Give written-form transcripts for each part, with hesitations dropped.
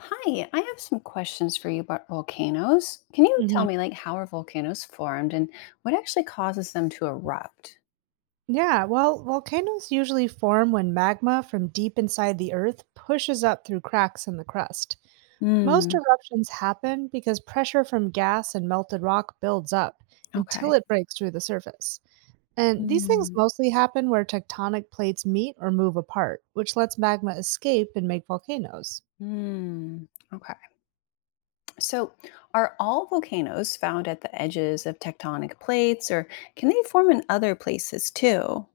Hi, I have some questions for you about volcanoes. Can you tell Mhm. me, how are volcanoes formed and what actually causes them to erupt? Yeah, well, volcanoes usually form when magma from deep inside the earth pushes up through cracks in the crust. Most Mm, eruptions happen because pressure from gas and melted rock builds up until okay. it breaks through the surface. And these things Mm, mostly happen where tectonic plates meet or move apart, which lets magma escape and make volcanoes. mm, okay. So, are all volcanoes found at the edges of tectonic plates or can they form in other places too?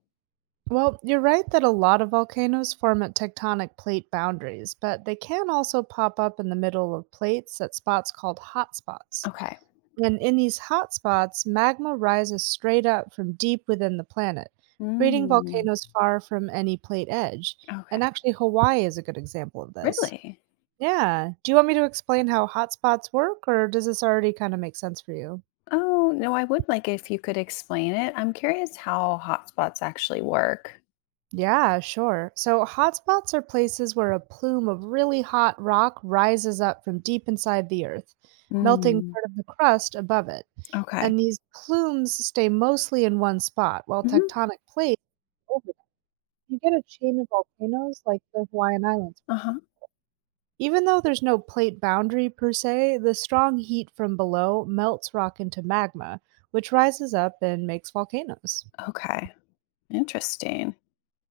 Well, you're right that a lot of volcanoes form at tectonic plate boundaries, but they can also pop up in the middle of plates at spots called hotspots. Okay. And in these hotspots, magma rises straight up from deep within the planet, creating Mm, volcanoes far from any plate edge. okay. And actually, Hawaii is a good example of this. Really? Yeah. Do you want me to explain how hotspots work, or does this already kind of make sense for you? Oh, no, I would like if you could explain it. I'm curious how hotspots actually work. Yeah, sure. So, hotspots are places where a plume of really hot rock rises up from deep inside the Earth, melting Mm, part of the crust above it. okay. And these plumes stay mostly in one spot, while tectonic plates you get a chain of volcanoes like the Hawaiian Islands. Uh-huh. Even though there's no plate boundary per se, the strong heat from below melts rock into magma, which rises up and makes volcanoes. Okay. Interesting.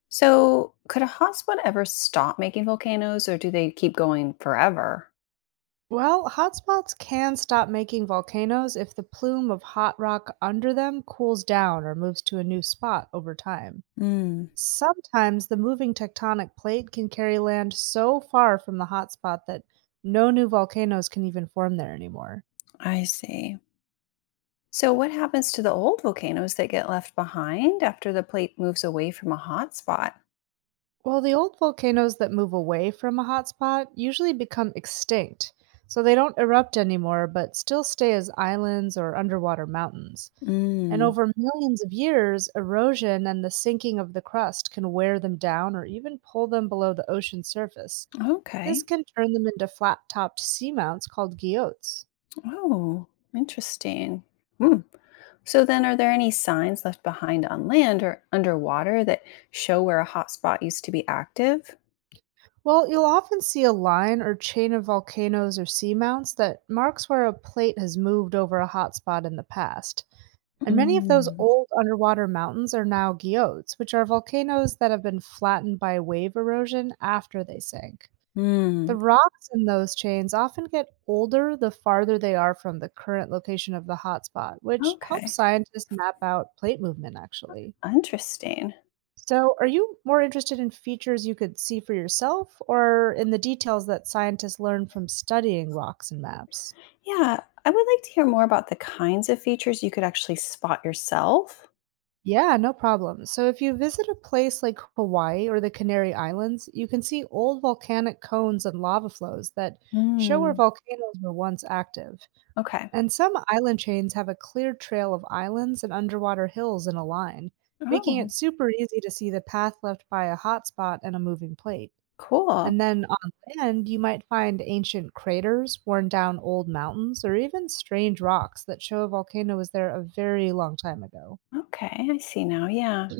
So, could a hotspot ever stop making volcanoes or do they keep going forever? Well, hotspots can stop making volcanoes if the plume of hot rock under them cools down or moves to a new spot over time. Mm, Sometimes the moving tectonic plate can carry land so far from the hotspot that no new volcanoes can even form there anymore. I see. So, what happens to the old volcanoes that get left behind after the plate moves away from a hotspot? Well, the old volcanoes that move away from a hotspot usually become extinct, so they don't erupt anymore but still stay as islands or underwater mountains. And Mm. over millions of years, erosion and the sinking of the crust can wear them down or even pull them below the ocean surface. This Okay. can turn them into flat topped seamounts called guillotes. Oh, interesting. Hmm. So, then are there any signs left behind on land or underwater that show where a hotspot used to be active? Well, you'll often see a line or chain of volcanoes or seamounts that marks where a plate has moved over a hotspot in the past. And many of those Mm. old underwater mountains are now geodes, which are volcanoes that have been flattened by wave erosion after they sank. Mm. The rocks in those chains often get older the farther they are from the current location of the hotspot, which helps Okay. scientists map out plate movement actually. Interesting. So, are you more interested in features you could see for yourself or in the details that scientists learn from studying rocks and maps? Yeah, I would like to hear more about the kinds of features you could actually spot yourself. Yeah, no problem. So, if you visit a place like Hawaii or the Canary Islands, you can see old volcanic cones and lava flows that show where Mm. volcanoes were once active. Okay. And some island chains have a clear trail of islands and underwater hills in a line, making Oh, it super easy to see the path left by a hot spot and a moving plate. cool. And then on land, you might find ancient craters, worn down old mountains, or even strange rocks that show a volcano was there a very long time ago. Okay, I see now. Yeah.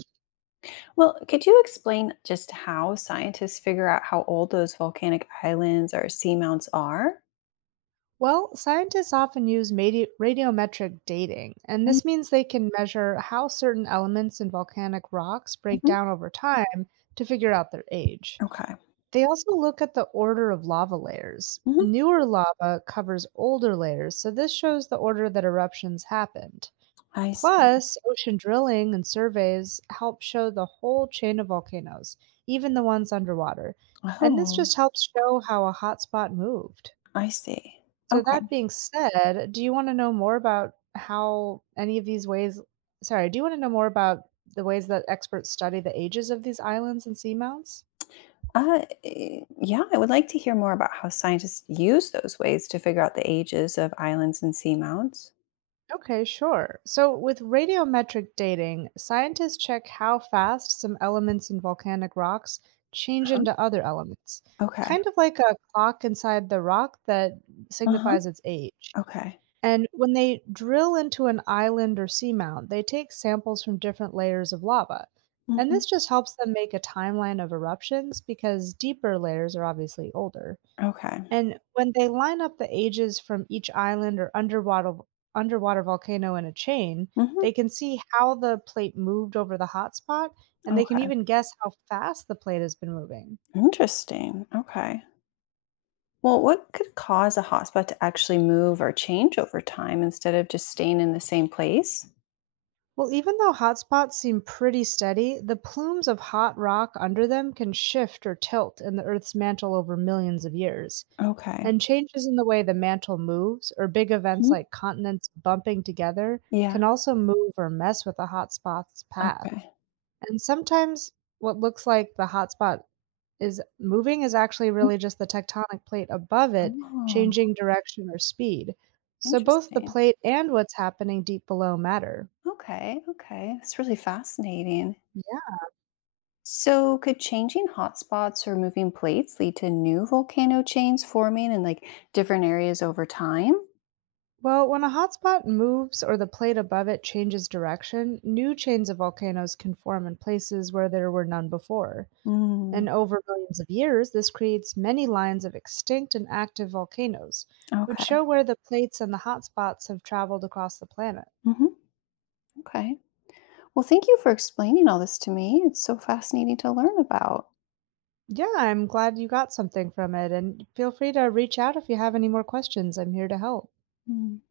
Well, could you explain just how scientists figure out how old those volcanic islands or seamounts are? Well, scientists often use radiometric dating, and this means they can measure how certain elements in volcanic rocks break Mm-hmm. down over time to figure out their age. Okay. They also look at the order of lava layers. Hmm. Newer lava covers older layers, so this shows the order that eruptions happened. I see. Plus, ocean drilling and surveys help show the whole chain of volcanoes, even the ones underwater. And this Oh, just helps show how a hotspot moved. I see. So that Okay. being said, do you want to know more about how any of these ways sorry, do you want to know more about the ways that experts study the ages of these islands and seamounts? Yeah, I would like to hear more about how scientists use those ways to figure out the ages of islands and seamounts. Okay, sure. So, with radiometric dating, scientists check how fast some elements in volcanic rocks change Uh-huh. into other elements, Okay. kind of like a clock inside the rock that Uh-huh. signifies its age. Okay. And when they drill into an island or seamount, they take samples from different layers of lava. And Mhm. this just helps them make a timeline of eruptions because deeper layers are obviously older. Okay. And when they line up the ages from each island or underwater volcano in a chain, Mhm. they can see how the plate moved over the hotspot and they can Okay. even guess how fast the plate has been moving. Interesting. Okay. Well, what could cause a hotspot to actually move or change over time instead of just staying in the same place? Well, even though hotspots seem pretty steady, the plumes of hot rock under them can shift or tilt in the Earth's mantle over millions of years. Okay. And changes in the way the mantle moves, or big events Mhm. like continents bumping together, Yeah. can also move or mess with a hotspot's path. Okay. And sometimes what looks like the hotspot is moving is actually Mm. really just the tectonic plate above it Oh, changing direction or speed. So both the interesting. plate and what's happening deep below matter. Okay. Okay. It's really fascinating. Yeah. So, could changing hotspots or moving plates lead to new volcano chains forming in different areas over time? Well, when a hotspot moves or the plate above it changes direction, new chains of volcanoes can form in places where there were none before. Mm, And over millions of years, this creates many lines of extinct and active volcanoes, which okay. show where the plates and the hotspots have traveled across the planet. Mhm. Okay. Well, thank you for explaining all this to me. It's so fascinating to learn about. Yeah, I'm glad you got something from it, and feel free to reach out if you have any more questions. I'm here to help. Mm.